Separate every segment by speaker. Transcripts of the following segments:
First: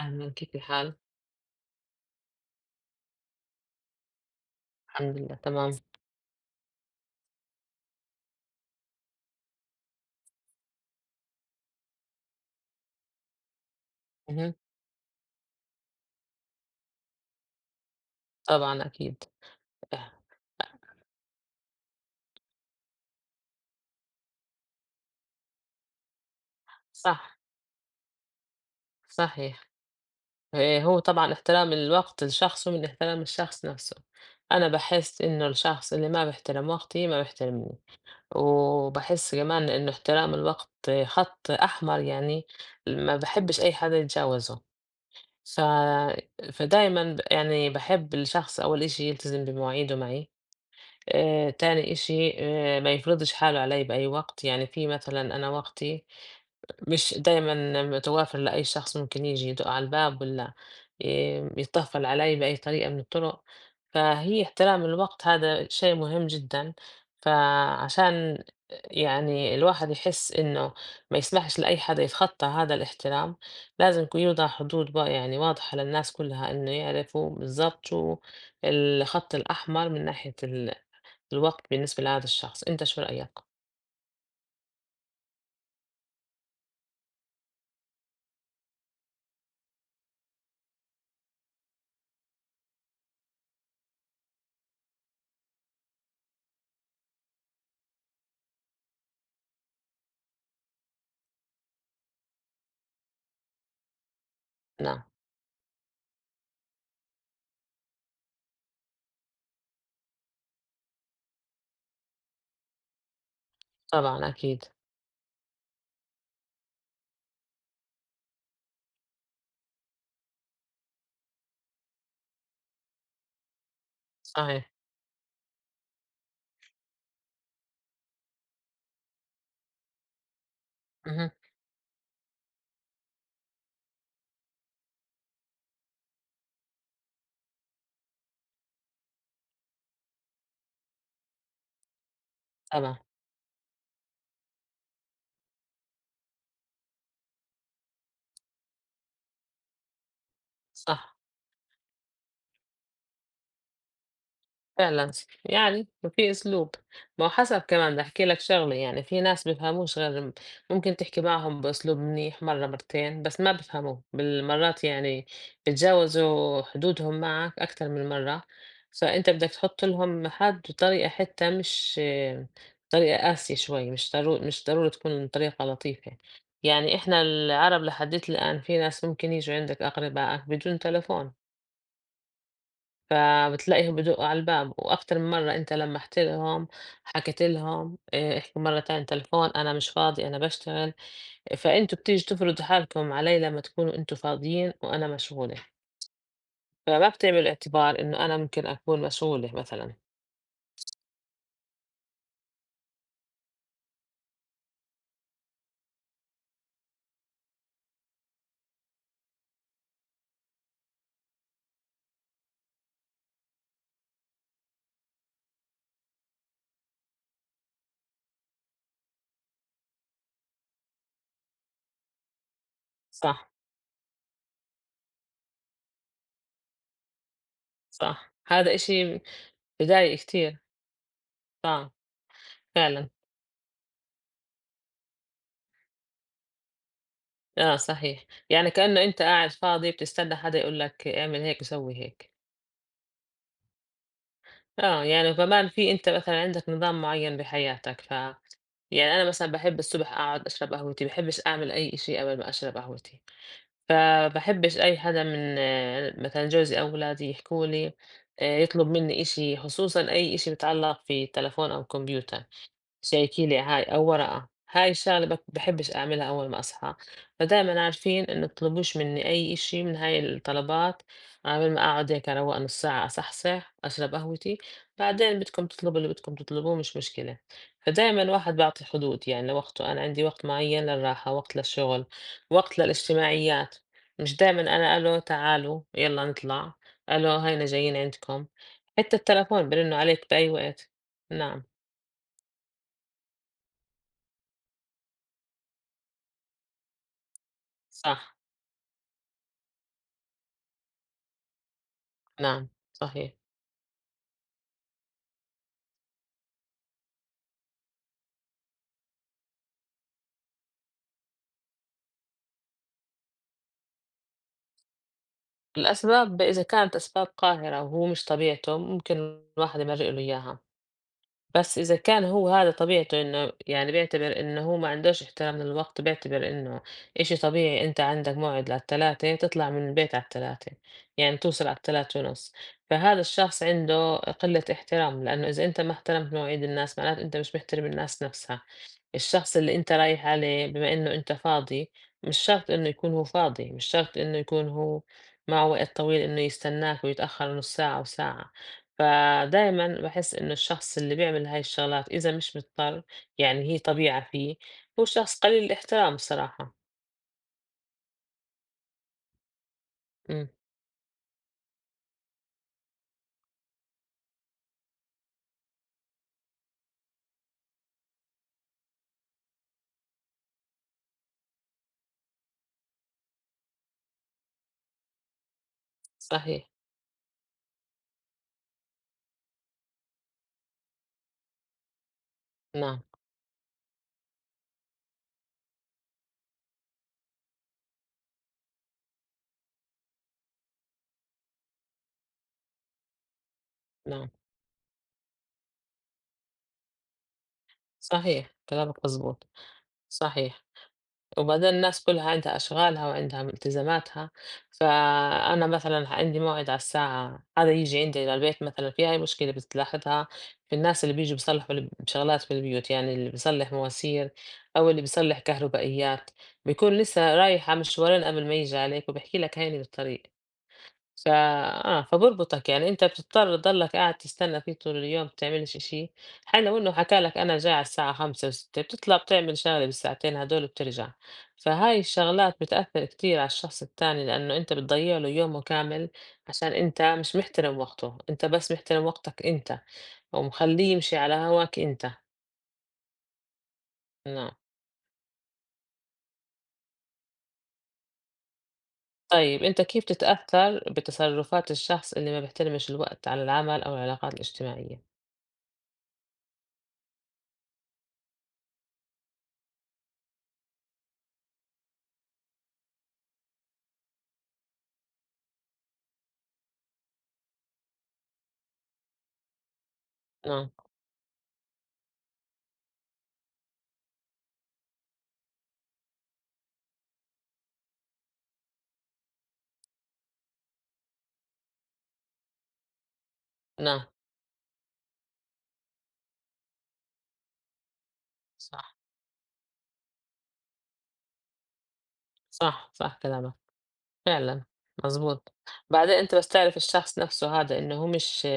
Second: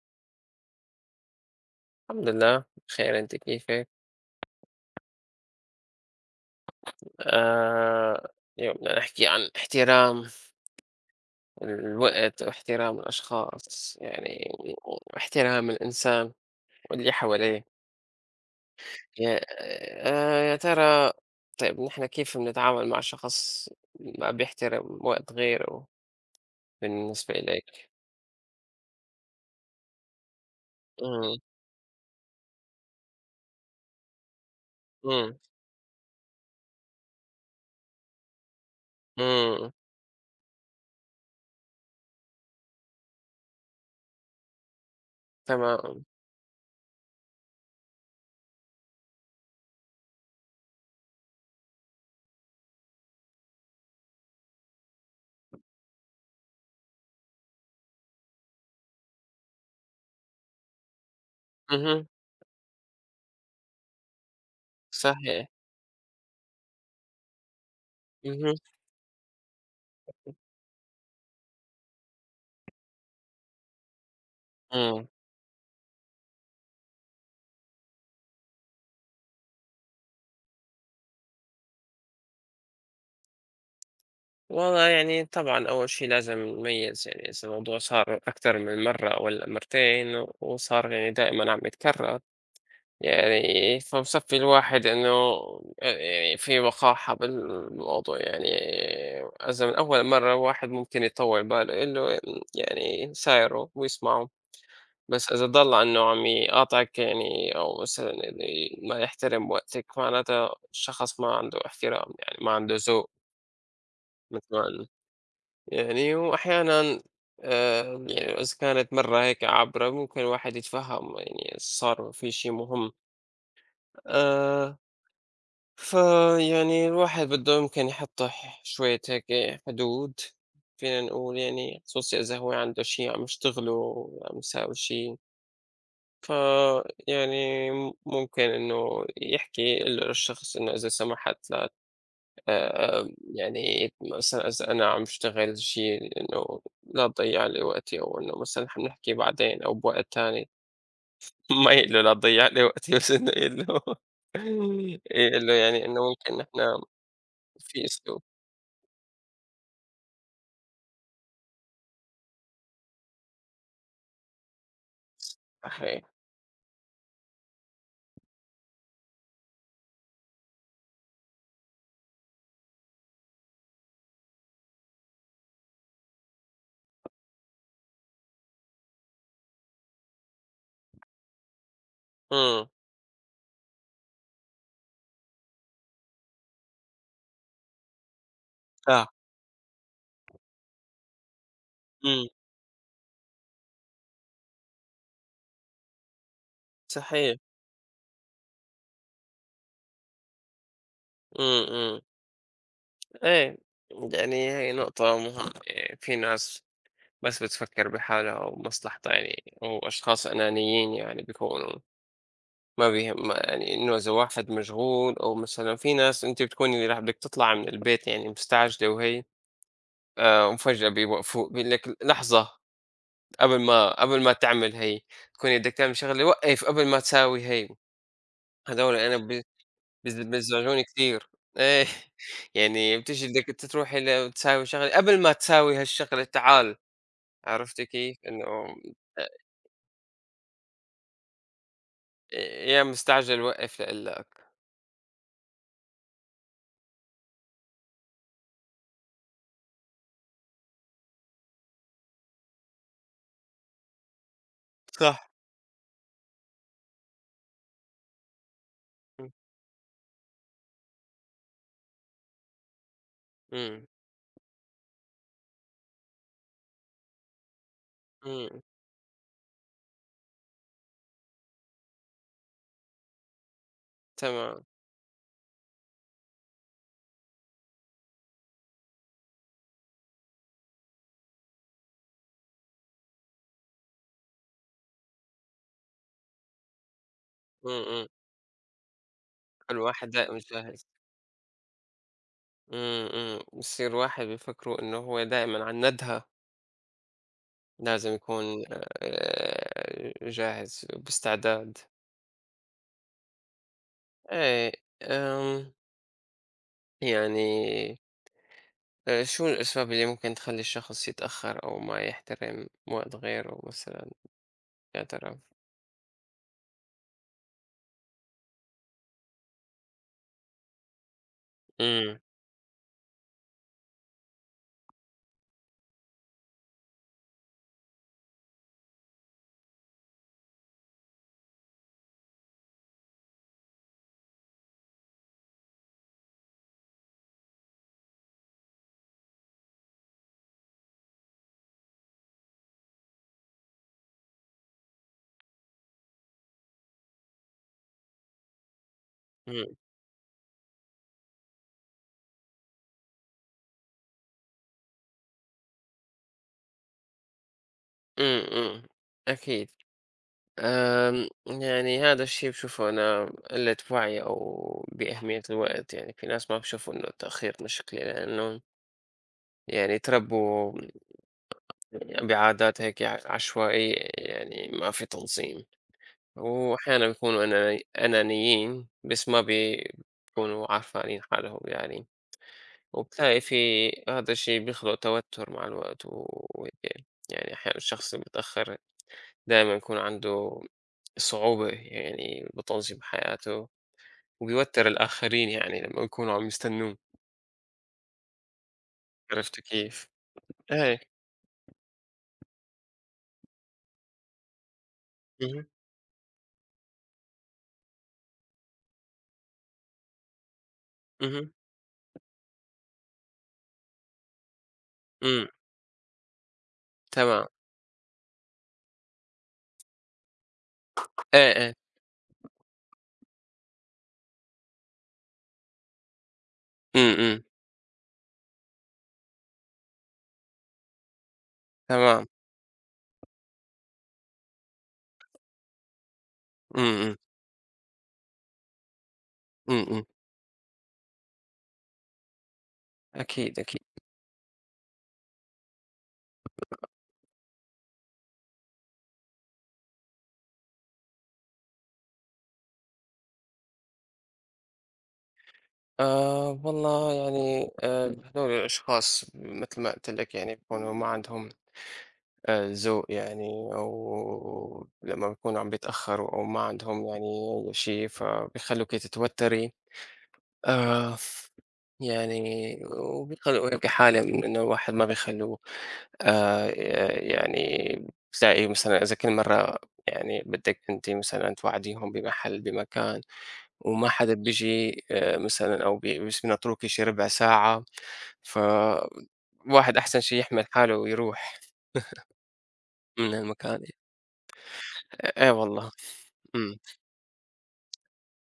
Speaker 1: أهلًا كيف الحال؟
Speaker 2: الحمد لله بخير، أنت كيفك؟
Speaker 1: الحمد لله تمام.
Speaker 2: آه. اليوم بدنا نحكي عن احترام الوقت واحترام الأشخاص يعني
Speaker 1: اهم،
Speaker 2: واحترام الإنسان واللي حواليه.
Speaker 1: طبعًا أكيد.
Speaker 2: يا,
Speaker 1: آه،
Speaker 2: يا ترى طيب نحن كيف بنتعامل مع شخص ما بيحترم وقت غيره بالنسبة
Speaker 1: صح،
Speaker 2: إليك؟
Speaker 1: صحيح. هو طبعًا
Speaker 2: امم.
Speaker 1: احترام الوقت لشخصه من احترام الشخص نفسه. أنا باحس
Speaker 2: امم.
Speaker 1: إنه الشخص اللي ما بيحترم وقتي ما بيحترمني، وباحس كمان
Speaker 2: امم.
Speaker 1: إنه احترام الوقت خط أحمر يعني ما باحبش أي حدا يتجاوزه. ف
Speaker 2: تمام.
Speaker 1: فدايمًا يعني باحب الشخص أول إشي يلتزم بمواعيده معي. تاني إشي ما يفرضش حاله علي بأي وقت، يعني في مثلًا أنا وقتي مش دايمًا متوافر لأي شخص ممكن ييجي يدق على الباب والّا يتطفل
Speaker 2: اها.
Speaker 1: علي بأي طريقة من الطرق، فهي احترام الوقت
Speaker 2: صحيح.
Speaker 1: هذا شيء مهم جدًا، فعشان
Speaker 2: اها.
Speaker 1: يعني الواحد يحس إنه ما يسمحش لأي حدا يتخطى هذا الاحترام، لازم يكون يوضع حدود يعني واضحة للناس كلها إنه يعرفوا بالضبط شو الخط الأحمر من ناحية الوقت بالنسبة لهذا الشخص، أنت شو رأيك؟
Speaker 2: والله يعني طبعًا أول شي لازم نميّز يعني إذا الموضوع صار أكتر من مرّة والّا مرتين وصار يعني دائمًا عم يتكرّر، يعني فبصفّي الواحد إنه يعني في وقاحة بالموضوع، يعني إذا من أول مرّة الواحد ممكن يطوّل باله يقول له يعني يسايره ويسمعه،
Speaker 1: نعم،
Speaker 2: بس إذا ضل إنه عم يقاطعك يعني أو مثلًا ما يحترم وقتك معناتها الشخص ما عنده احترام يعني ما عنده ذوق.
Speaker 1: طبعًا
Speaker 2: مثل
Speaker 1: أكيد،
Speaker 2: ما يعني وأحيانًا آآ يعني إذا كانت مرّة هيك عابرة ممكن الواحد يتفهّم يعني صار في شي مهم.
Speaker 1: صحيح،
Speaker 2: آآ فيعني الواحد بده يمكن يحط شوية هيك حدود، فينا
Speaker 1: اهم،
Speaker 2: نقول يعني خصوصي إذا هو عنده شي عم يشتغله، عم يساوي شي، فيعني ممكن إنه يحكي يقول للشخص إنه إذا سمحت لا
Speaker 1: طبعًا،
Speaker 2: آآ يعني مثلًا إذا أنا عم اشتغل شي إنه لا تضيّع لي وقتي أو إنه مثلًا حنحكي بعدين أو بوقت تاني.
Speaker 1: صح.
Speaker 2: ما يقول له لا تضيّع لي وقتي بس إنه يقول له
Speaker 1: فعلًا،
Speaker 2: يقول له يعني
Speaker 1: يعني
Speaker 2: إنه
Speaker 1: وفي
Speaker 2: ممكن
Speaker 1: أسلوب،
Speaker 2: نحن
Speaker 1: ما هو حسب
Speaker 2: في
Speaker 1: كمان بدي
Speaker 2: أسلوب.
Speaker 1: أحكي لك شغلة يعني في ناس بيفهموش غير ممكن تحكي معهم بأسلوب منيح مرّة مرتين بس ما بيفهموه، بالمرات يعني
Speaker 2: صحيح،
Speaker 1: بيتجاوزوا حدودهم معك أكتر من مرّة، فأنت بدك تحط لهم حد بطريقة حتى مش طريقة قاسية شوي، مش ضروري تكون طريقة لطيفة، يعني إحنا العرب لحديت الآن في ناس ممكن ييجوا عندك أقربائك بدون تليفون.
Speaker 2: إمم،
Speaker 1: فبتلاقيهم بدقوا على الباب وأكتر من مرة أنت لمّحت لهم، حكيت لهم احكوا مرة تانية
Speaker 2: صح،
Speaker 1: تليفون أنا مش فاضي أنا باشتغل، فأنتم بتيجوا
Speaker 2: إمم،
Speaker 1: تفرضوا حالكم علي لمّا تكونوا أنتم فاضيين وأنا مشغولة، فما
Speaker 2: صحيح،
Speaker 1: بتعملوا اعتبار إنه أنا ممكن أكون مشغولة مثلًا،
Speaker 2: إمم، إمم، إيه. يعني هي نقطة مهمة يعني في ناس بس بتفكّر بحالها ومصلحتها يعني، وأشخاص أنانيين يعني بيكونوا. ما بيهم ما يعني إنه إذا واحد مشغول أو مثلًا في ناس أنتِ بتكوني اللي راح بدِك تطلعي من البيت يعني مستعجلة وهي وفجأة بيوقفوك بيقول لِك لحظة
Speaker 1: صح،
Speaker 2: قبل ما تعمل هي، تكوني بدِك تعملي شغلة وقّف قبل ما تساوي هي.
Speaker 1: صح، هذا
Speaker 2: هادول أنا
Speaker 1: إشي
Speaker 2: ب
Speaker 1: بضايق
Speaker 2: بيز
Speaker 1: كتير،
Speaker 2: بيزعجوني كتير. إيه.
Speaker 1: صعب
Speaker 2: يعني
Speaker 1: فعلًا،
Speaker 2: بتيجي بدِك أنتِ تروحي تساوي شغلة قبل ما تساوي هالشغلة تعال،
Speaker 1: آه
Speaker 2: عرفتِ كيف؟
Speaker 1: صحيح،
Speaker 2: إنه
Speaker 1: يعني كأنه
Speaker 2: أ
Speaker 1: أنت قاعد فاضي بتستنى حدا يقول لك اعمل هيك وسوي هيك.
Speaker 2: يا مستعجل وقّف لأقول لك.
Speaker 1: يعني كمان في أنت مثلًا عندك نظام معيّن بحياتك، ف يعني أنا مثلًا باحب الصبح أقعد أشرب قهوتي، ما باحبش أعمل أي إشي قبل ما أشرب قهوتي، فباحبش أي حدا
Speaker 2: صح.
Speaker 1: من مثلًا جوزي أو ولادي يحكوا لي يطلب منّي
Speaker 2: إمم،
Speaker 1: إشي، خصوصًا أي إشي بيتعلّق في تليفون أو كمبيوتر. شيكي لي هاي
Speaker 2: إمم،
Speaker 1: أو ورقة هاي الشغلة بحبش أعملها أول ما أصحى فدايما عارفين إنه
Speaker 2: إمم،
Speaker 1: تطلبوش مني أي إشي من هاي الطلبات قبل ما أقعد هيك أروق نص ساعة أصحصح أشرب قهوتي
Speaker 2: تمام،
Speaker 1: بعدين بدكم تطلبوا اللي بدكم تطلبوه مش مشكلة فدايما الواحد بعطي حدود يعني لوقته أنا عندي وقت معين للراحة وقت للشغل وقت للاجتماعيات مش دايما أنا ألو تعالوا يلا نطلع ألو هينا
Speaker 2: إمم،
Speaker 1: جايين
Speaker 2: إمم.
Speaker 1: عندكم حتى التلفون برنوا
Speaker 2: الواحد
Speaker 1: عليك
Speaker 2: دائمًا
Speaker 1: بأي
Speaker 2: جاهز.
Speaker 1: وقت نعم
Speaker 2: إمم، إمم. بيصير الواحد بيفكّروا إنه هو دائمًا على الندهة لازم
Speaker 1: صح
Speaker 2: يكون جاهز باستعداد.
Speaker 1: نعم، صحيح.
Speaker 2: إيه. آمم يعني شو الأسباب اللي ممكن تخلّي الشخص يتأخّر أو ما يحترم وقت غيره مثلًا يا ترى؟
Speaker 1: الأسباب إذا كانت أسباب قاهرة وهو مش طبيعته، ممكن الواحد يمرّق له إياها. بس إذا
Speaker 2: إمم،
Speaker 1: كان هو هذا طبيعته إنه يعني بيعتبر إنه هو ما عندوش احترام للوقت بيعتبر إنه إشي طبيعي أنت عندك موعد للثلاثة تطلع من البيت على الثلاثة يعني توصل على الثلاثة ونص فهذا الشخص عنده قلة احترام لأنه إذا أنت ما احترمت مواعيد الناس معناته أنت مش محترم الناس نفسها الشخص اللي أنت رايح عليه بما إنه أنت فاضي مش شرط إنه يكون هو فاضي مش شرط إنه يكون هو معه وقت طويل إنه يستناك ويتأخر نص ساعة وساعة
Speaker 2: إمم،
Speaker 1: فدايمًا باحس إنه الشخص اللي بيعمل هاي الشغلات إذا مش مضطر، يعني هي طبيعة فيه، هو شخص قليل الاحترام الصراحة.
Speaker 2: إمم، إمم. أكيد.
Speaker 1: إمم،
Speaker 2: يعني هذا الشي باشوفه أنا قِلّة وعي أو بأهمية الوقت، يعني في ناس ما بيشوفوا إنه التأخير مشكلة لإنه يعني تربوا بعادات هيك عشوائية يعني ما في تنظيم،
Speaker 1: صحيح،
Speaker 2: وأحيانًا بيكونوا أنانيين بس ما بي بيكونوا عارفانين حالهم يعني،
Speaker 1: نعم،
Speaker 2: وبتلاقي في هذا الشيء بيخلق توتر مع الوقت وهيك يعني أحيانًا الشخص المتأخر دايمًا يكون عنده صعوبة يعني بتنظيم حياته،
Speaker 1: نعم،
Speaker 2: وبيوتر الآخرين يعني لمّا يكونوا عم يستنوه،
Speaker 1: صحيح، كلامك مضبوط،
Speaker 2: عرفت كيف؟
Speaker 1: صحيح.
Speaker 2: إيه،
Speaker 1: وبعدين الناس كلها عندها أشغالها وعندها التزاماتها،
Speaker 2: اهم،
Speaker 1: فأنا مثلًا عندي موعد على الساعة هذا ييجي عندي للبيت مثلًا، في هاي مشكلة بتلاحظها في الناس اللي بييجوا
Speaker 2: اهم،
Speaker 1: بيصلحوا شغلات في البيوت، يعني اللي بيصلح مواسير أو اللي بيصلح
Speaker 2: إمم،
Speaker 1: كهربائيات، بيكون لسه
Speaker 2: تمام،
Speaker 1: رايح على مشوارين قبل ما ييجي عليك وبيحكي لك هيني بالطريق. ف
Speaker 2: إيه، إيه،
Speaker 1: آه، فبيربطك يعني أنت بتضطر تضلّك قاعد تستنى فيه طول اليوم، ما بتعملش شي، حتى لو إنه
Speaker 2: إمم،
Speaker 1: حكى لك
Speaker 2: إمم.
Speaker 1: أنا جاي على الساعة 17:00 و18:00 بتطلع بتعمل شغلة بالساعتين هدول وبترجع، فهاي
Speaker 2: تمام،
Speaker 1: الشغلات بتأثّر كتير على الشخص التاني لإنه أنت بتضيّع له يومه كامل عشان
Speaker 2: إمم،
Speaker 1: أنت
Speaker 2: إمم،
Speaker 1: مش محترم وقته، أنت بس محترم وقتك أنت،
Speaker 2: إمم، إمم،
Speaker 1: ومخلّيه يمشي على هواك أنت،
Speaker 2: أكيد، أكيد.
Speaker 1: نعم. طيب أنت كيف تتأثّر بتصرفات الشخص اللي ما بيحترمش الوقت على العمل أو العلاقات الاجتماعية؟
Speaker 2: والله يعني هذول الأشخاص مثل ما قُلت لك يعني بيكونوا ما عندهم ذوق يعني أو لمّا بيكونوا عم بيتأخّروا أو ما عندهم يعني أي شي، فبيخلّوكِ تتوتّري.
Speaker 1: نعم،
Speaker 2: آه، يعني وبيخلّوه هيك حالة من إنه الواحد ما بيخلّوه آآ يعني بتلاقي مثلًا إذا كل مرّة يعني بدّك أنتِ مثلًا توعديهم بمحل، بمكان
Speaker 1: نعم،
Speaker 2: وما حدا بييجي مثلًا أو بي بس بينطّروكِ شي ربع ساعة،
Speaker 1: صح.
Speaker 2: فالواحد أحسن شي يحمل حاله ويروح
Speaker 1: صح، صح
Speaker 2: من
Speaker 1: كلامك،
Speaker 2: المكان.
Speaker 1: فعلًا
Speaker 2: إيه
Speaker 1: مضبوط.
Speaker 2: والله.
Speaker 1: بعدين أنت بس
Speaker 2: إمم،
Speaker 1: تعرف الشخص نفسه هذا إنه هو مش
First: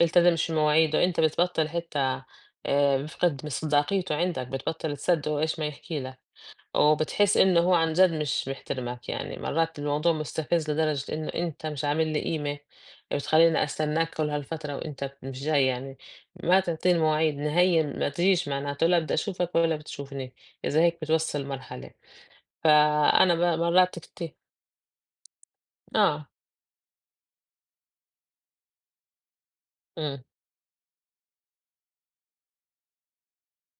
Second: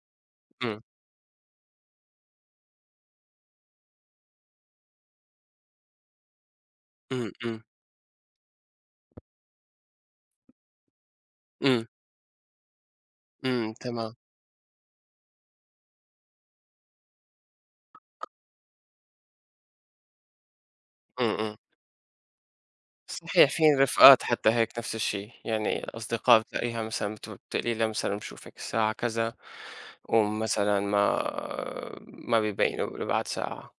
Speaker 1: بيلتزمش
Speaker 2: إمم،
Speaker 1: بمواعيده، أنت بتبطّل حتى بيفقد من صداقيته عندك، بتبطّل تصدقه إيش ما يحكي لك،
Speaker 2: إمم،
Speaker 1: وبتحس إنه
Speaker 2: إمم،
Speaker 1: هو عن جد مش محترمك، يعني مرّات الموضوع مستفز لدرجة إنه أنت مش
Speaker 2: إمم،
Speaker 1: عامل لي قيمة، بتخلّيني
Speaker 2: إمم، تمام.
Speaker 1: أستناك كل هالفترة وأنت مش جاي يعني، ما تعطيني مواعيد نهائيًا ما تجيش معناته، لا بدي أشوفك ولا بتشوفني، إذا هيك
Speaker 2: إمم،
Speaker 1: بتوصّل
Speaker 2: إمم.
Speaker 1: لمرحلة. فأنا
Speaker 2: صحيح
Speaker 1: ب
Speaker 2: في
Speaker 1: مرّات
Speaker 2: رفقات
Speaker 1: كت
Speaker 2: حتى هيك نفس الشيء، يعني
Speaker 1: آه،
Speaker 2: أصدقاء بتلاقيها مثلًا بتقلي لها مثلًا بشوفك الساعة كذا،
Speaker 1: إمم،
Speaker 2: ومثلًا ما بيبينوا بيقولوا بعد ساعة.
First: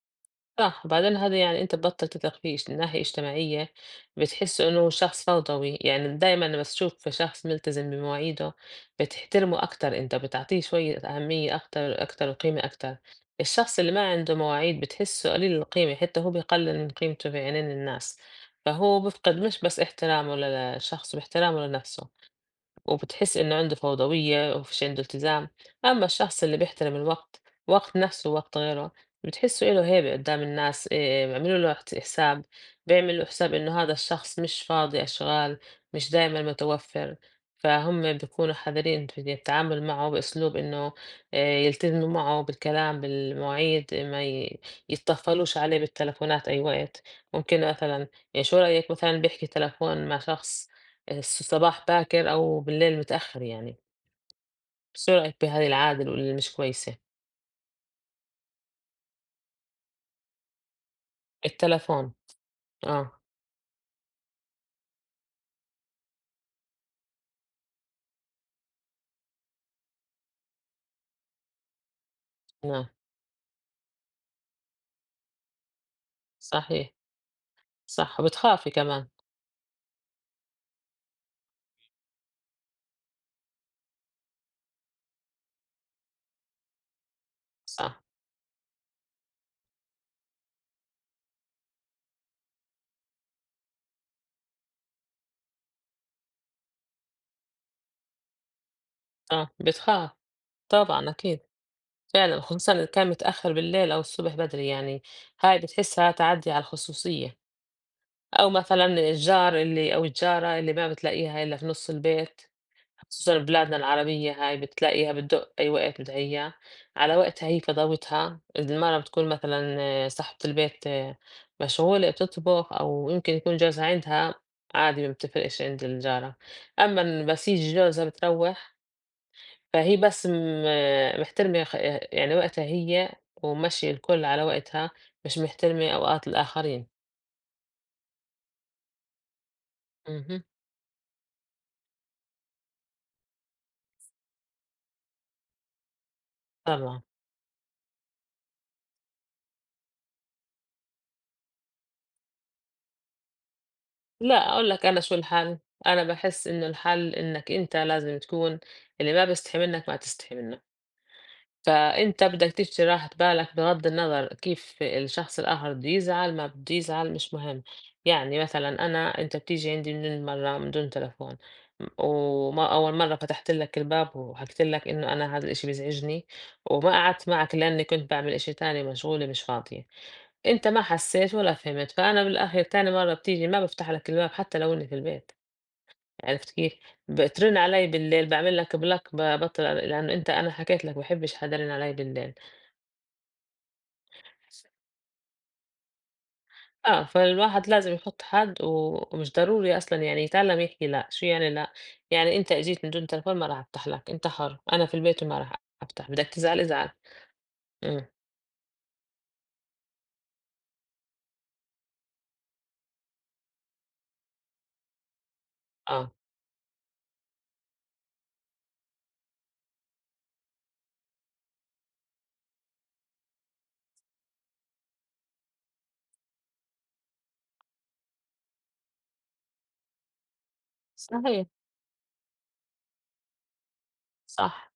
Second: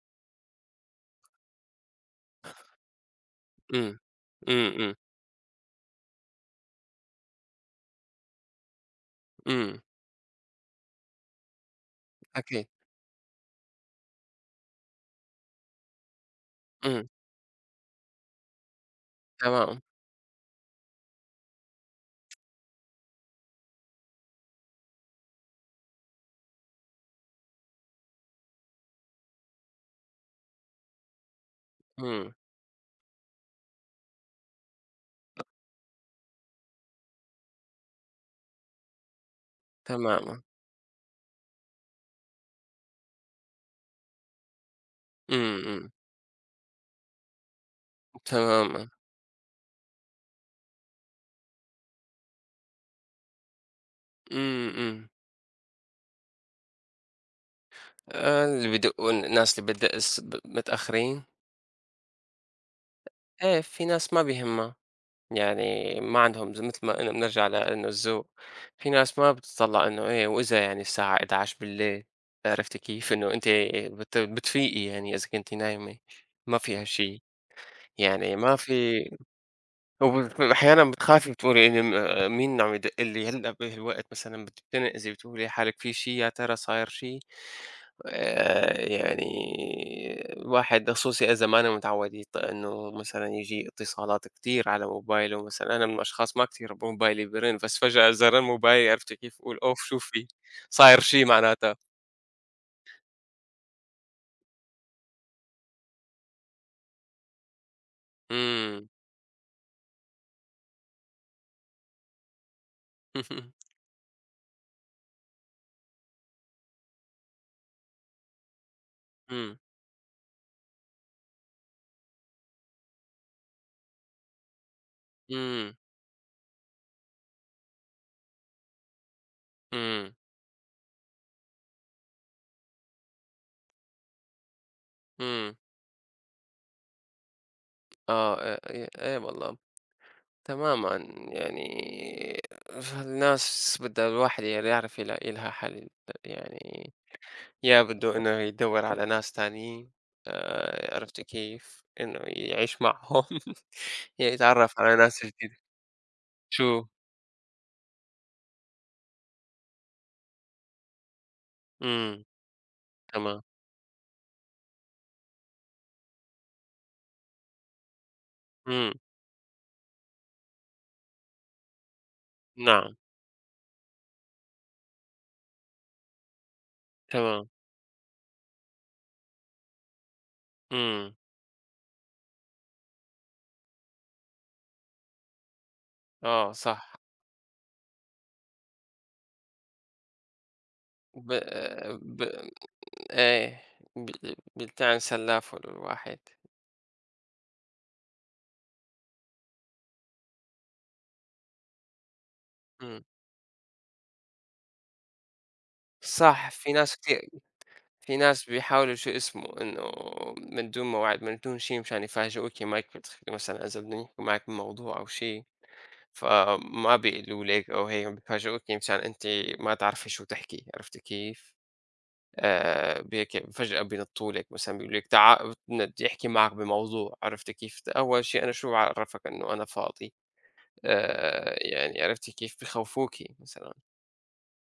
Speaker 1: صح، وبعدين هذا يعني أنت تبطّل تثق فيه من ناحية اجتماعية،
Speaker 2: إمم،
Speaker 1: بتحس
Speaker 2: إمم،
Speaker 1: إنه
Speaker 2: إمم،
Speaker 1: شخص فوضوي، يعني دايمًا لمّا تشوف شخص ملتزم بمواعيده بتحترمه
Speaker 2: إمم،
Speaker 1: أكتر أنت، بتعطيه شوية أهمية أكتر أكتر وقيمة
Speaker 2: أكيد،
Speaker 1: أكتر، الشخص اللي ما عنده مواعيد بتحسه قليل القيمة، حتى هو بيقلل من
Speaker 2: إمم،
Speaker 1: قيمته في عينين الناس، فهو بيفقد مش بس
Speaker 2: تمام،
Speaker 1: احترامه للشخص، باحترامه لنفسه. وبتحس إنه عنده فوضوية ومفيش عنده التزام أما الشخص اللي بيحترم الوقت وقت نفسه ووقت غيره بتحسه إله هيبة قدام الناس إيه، بيعملوا له
Speaker 2: إمم،
Speaker 1: حساب بيعملوا له حساب إنه هذا الشخص مش فاضي أشغال مش دايما متوفر فهم بيكونوا حذرين في التعامل معه
Speaker 2: تمامًا،
Speaker 1: بأسلوب إنه إيه، يلتزموا معه بالكلام بالمواعيد ما ي- يتطفلوش
Speaker 2: إمم،
Speaker 1: عليه
Speaker 2: إمم،
Speaker 1: بالتلفونات أي وقت ممكن مثلا يعني شو
Speaker 2: تمامًا،
Speaker 1: رأيك مثلا بيحكي تلفون مع شخص صباح باكر أو بالليل متأخّر يعني،
Speaker 2: إمم، إمم.
Speaker 1: سُرعت بهذه العادة مش كويسة،
Speaker 2: اللي بدقوا الناس اللي بتدق الص ب متأخرين.
Speaker 1: التليفون، آه،
Speaker 2: إيه في ناس ما بيهمها. يعني ما عندهم زي مثل ما أنا بنرجع لإنه الذوق، في ناس ما بتطلّع إنه إيه وإذا يعني الساعة 23:00. عرفتِ
Speaker 1: نعم،
Speaker 2: كيف؟ إنه أنتِ بتفيقي يعني إذا كنتِ نايمة، ما في
Speaker 1: صحيح،
Speaker 2: هالشي،
Speaker 1: صح،
Speaker 2: يعني ما
Speaker 1: بتخافي
Speaker 2: في
Speaker 1: كمان،
Speaker 2: أحيانًا بتخافي بتقولي إني م مين عم يدق لي هلأ بهالوقت مثلًا بتنقزي بتقولي لحالِك في شي يا ترى صاير شي؟
Speaker 1: صح،
Speaker 2: يعني الواحد خصوصي إذا ما أنا متعود إنه مثلًا ييجي اتصالات كتير على موبايله مثلًا، أنا من الأشخاص ما كتير موبايلي بيرن، بس فجأة زرار موبايلي عرفتِ كيف
Speaker 1: آه،
Speaker 2: أقول أوف شو
Speaker 1: بتخاف،
Speaker 2: في، صاير
Speaker 1: طبعًا
Speaker 2: شي
Speaker 1: أكيد،
Speaker 2: معناتها.
Speaker 1: فعلًا خصوصًا إذا كان متأخّر بالليل أو الصبح بدري يعني، هاي بتحسّها تعدّي على الخصوصية،
Speaker 2: إمم،
Speaker 1: أو الجارة اللي ما بتلاقيها إلا في نُص البيت. خصوصًا ببلادنا العربية هاي بتلاقيها بتدق أي وقت بدها إياه، على وقتها هي فضاوتها، المرة بتكون
Speaker 2: إمم،
Speaker 1: مثلًا صاحبة البيت مشغولة بتطبخ أو يمكن يكون جوزها عندها، عادي ما بتفرقش
Speaker 2: إمم،
Speaker 1: عند الجارة، أمّا بس ييجي جوزها بتروّح فهي
Speaker 2: إمم،
Speaker 1: بس م آه، محترمة خ آه، يعني وقتها هي وماشية الكل على وقتها، مش
Speaker 2: إمم،
Speaker 1: محترمة أوقات الآخرين.
Speaker 2: آه، ي إيه والله.
Speaker 1: اهم،
Speaker 2: تمامًا. يعني فالناس بدها الواحد يعني يعرف يلاقي لها حل يعني
Speaker 1: طبعًا.
Speaker 2: يا بده إنه يدوّر على ناس تانيين عرفتِ كيف؟ إنه يعيش معهم،
Speaker 1: لأ، أقول
Speaker 2: يتعرّف
Speaker 1: لك
Speaker 2: على
Speaker 1: أنا شو
Speaker 2: ناس جديدة.
Speaker 1: الحل، أنا باحس إنه
Speaker 2: شو.
Speaker 1: الحل إنك أنت لازم تكون اللي ما بيستحي منك ما تستحي منه.
Speaker 2: إمم،
Speaker 1: فأنت بدك تشتري راحة
Speaker 2: تمام،
Speaker 1: بالك بغض النظر كيف الشخص الآخر بده يزعل ما بده يزعل مش مهم يعني مثلا
Speaker 2: إمم،
Speaker 1: أنا أنت بتيجي عندي من دون مرة من دون تلفون وأول
Speaker 2: نعم،
Speaker 1: مرة فتحت لك الباب وحكيت لك إنه أنا هذا الإشي بيزعجني وما قعدت
Speaker 2: تمام،
Speaker 1: معك لأني كنت بعمل إشي تاني مشغولة مش فاضية أنت ما
Speaker 2: إمم،
Speaker 1: حسيت ولا فهمت فأنا بالآخر تاني مرة بتيجي ما بفتح لك الباب حتى لو إني في البيت عرفت
Speaker 2: آه
Speaker 1: كيف؟
Speaker 2: صح،
Speaker 1: بترن عليّا بالليل، باعمل لك block بابطّل لإنه أنت أنا حكيت لك ما
Speaker 2: ب
Speaker 1: باحبش حدا يرن عليّا
Speaker 2: ب
Speaker 1: بالليل.
Speaker 2: إيه، ب بيلتعن سلّاف الواحد.
Speaker 1: آه، فالواحد لازم يحط حد ومش ضروري أصلًا يعني يتعلّم يحكي لأ، شو يعني لأ؟ يعني أنت إجيت من
Speaker 2: إمم،
Speaker 1: دون تليفون ما راح أفتح لك، أنت حُر، أنا في البيت وما راح أفتح، بدك
Speaker 2: صح
Speaker 1: تزعل
Speaker 2: في
Speaker 1: ازعل.
Speaker 2: ناس كتير،
Speaker 1: إمم،
Speaker 2: في ناس بيحاولوا شو اسمه، إنه من دون موعد، من دون شي مشان يفاجئوكِ ما يكفي مثلًا إذا بدهم يحكوا معك بموضوع أو شي.
Speaker 1: آه،
Speaker 2: فما بيقولوا لِك أو هيك بيفاجئوكِ يعني مشان أنتِ ما تعرفي شو تحكي، عرفتِ كيف؟ ب هيك فجأة بينطّوا لِك مثلًا بيقولوا لِك تعا بدي أحكي معك بموضوع، عرفتِ كيف؟ أول شي أنا شو عرّفك إنه أنا فاضي؟
Speaker 1: صحيح،
Speaker 2: يعني عرفتِ كيف؟ بخوّفوكِ مثلًا،
Speaker 1: صح.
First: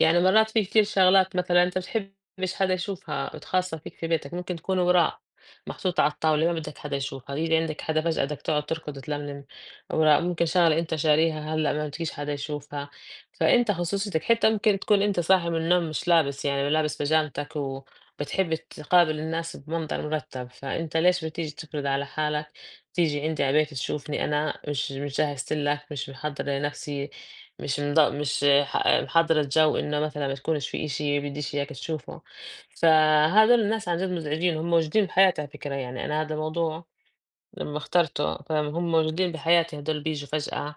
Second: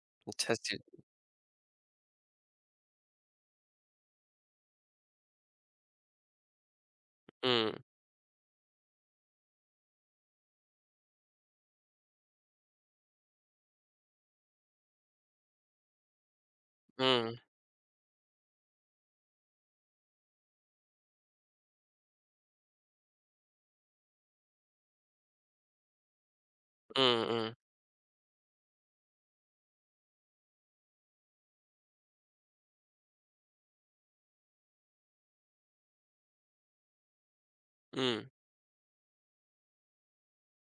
Speaker 1: يعني مرات في
Speaker 2: بتحسّي.
Speaker 1: كتير شغلات مثلًا أنت بتحبش حدا يشوفها خاصة فيك في بيتك، ممكن تكون وراق محطوطة على الطاولة ما بدك حدا يشوفها، ييجي
Speaker 2: إمم،
Speaker 1: عندك حدا فجأة بدك تقعد تركض وتلملم أوراق، ممكن شغلة أنت شاريها هلأ ما بدكيش حدا يشوفها، فأنت خصوصيتك حتى ممكن تكون أنت صاحي من النوم مش لابس يعني لابس
Speaker 2: إمم،
Speaker 1: بيجامتك وبتحب تقابل الناس بمنظر مرتب، فأنت ليش بتيجي تفرض على حالك تيجي عندي على البيت تشوفني أنا مش جهزت لك، مش محضرة لنفسي
Speaker 2: إمم، إمم،
Speaker 1: مش مض مش ح محضّرة الجَو إنه مثلًا ما تكونش في إشي بدّيش إياك تشوفه، فهاذول الناس عن جد مزعجين، هم موجودين بحياتي على فكرة يعني أنا هذا الموضوع لمّا
Speaker 2: إمم،
Speaker 1: اخترته فهم موجودين بحياتي هاذول بييجوا فجأة،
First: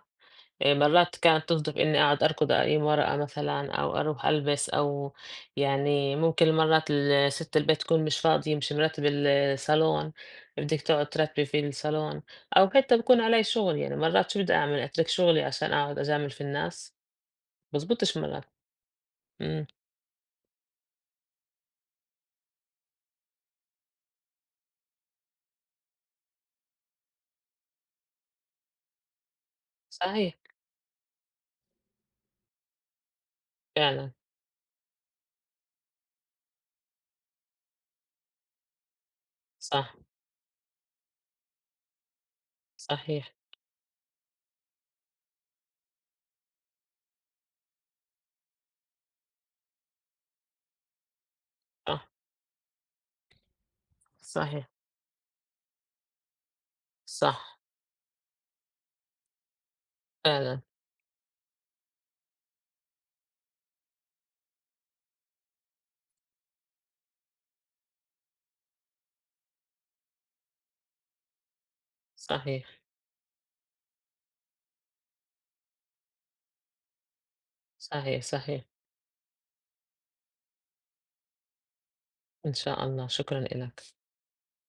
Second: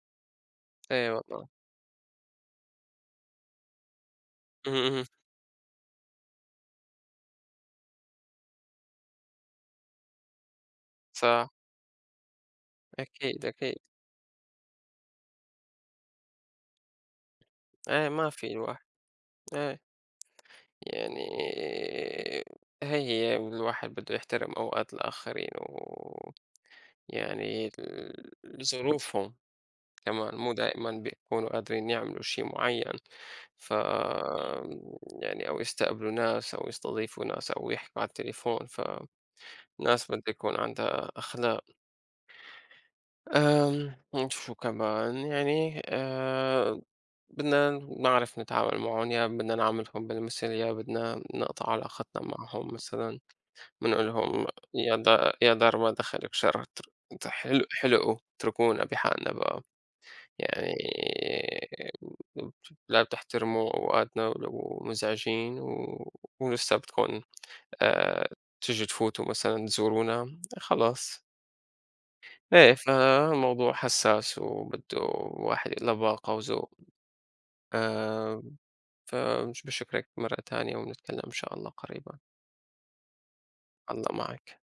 Speaker 2: إي
Speaker 1: مرّات
Speaker 2: والله،
Speaker 1: كانت تصدف إني أقعد أركض أقيم ورقة مثلًا أو أروح ألبس
Speaker 2: إمم، إمم،
Speaker 1: أو يعني ممكن مرّات سِت البيت تكون مش فاضية، مش مرتّبة الصالون، بدِّك تقعد ترتّبي
Speaker 2: صح،
Speaker 1: في الصالون أو حتى بكون علي
Speaker 2: أكيد، أكيد،
Speaker 1: شُغل، يعني مرّات شو بدي أعمل أترك شُغلي عشان أقعد أجامل في الناس؟ ما
Speaker 2: إيه
Speaker 1: ضبطتش
Speaker 2: ما
Speaker 1: الملعب،
Speaker 2: في الواحد.
Speaker 1: إمم،
Speaker 2: إيه. يعني هي والواحد بده يحترم أوقات الآخرين ويعني ظروفهم كمان
Speaker 1: صحيح
Speaker 2: مو دائما بيكونوا قادرين يعملوا شيء معين ف
Speaker 1: فعلًا،
Speaker 2: يعني أو يستقبلوا ناس أو يستضيفوا ناس أو يحكوا على التليفون فالناس
Speaker 1: صح،
Speaker 2: بدها يكون عندها أخلاق.
Speaker 1: صحيح،
Speaker 2: شو كمان يعني بدنا نعرف نتعامل معهم يا بدنا نعاملهم بالمثل يا بدنا نقطع
Speaker 1: صح،
Speaker 2: علاقتنا معهم مثلا بنقول لهم
Speaker 1: صحيح،
Speaker 2: يا دا يا دار ما دخلك شر انت
Speaker 1: صح،
Speaker 2: حلو حلقوا اتركونا بحالنا بقى.
Speaker 1: فعلًا،
Speaker 2: يعني لا بتحترموا اوقاتنا ولو مزعجين ولسه بتكون آه... تيجي تفوتوا مثلا تزورونا خلاص. ايه
Speaker 1: صحيح،
Speaker 2: فالموضوع حساس وبده واحد له باقة وذوق.
Speaker 1: صحيح،
Speaker 2: آه...
Speaker 1: صحيح،
Speaker 2: فبشكرك مرة تانية ونتكلم ان شاء الله قريبا.
Speaker 1: إن شاء الله، شكرًا إلك.
Speaker 2: الله معك.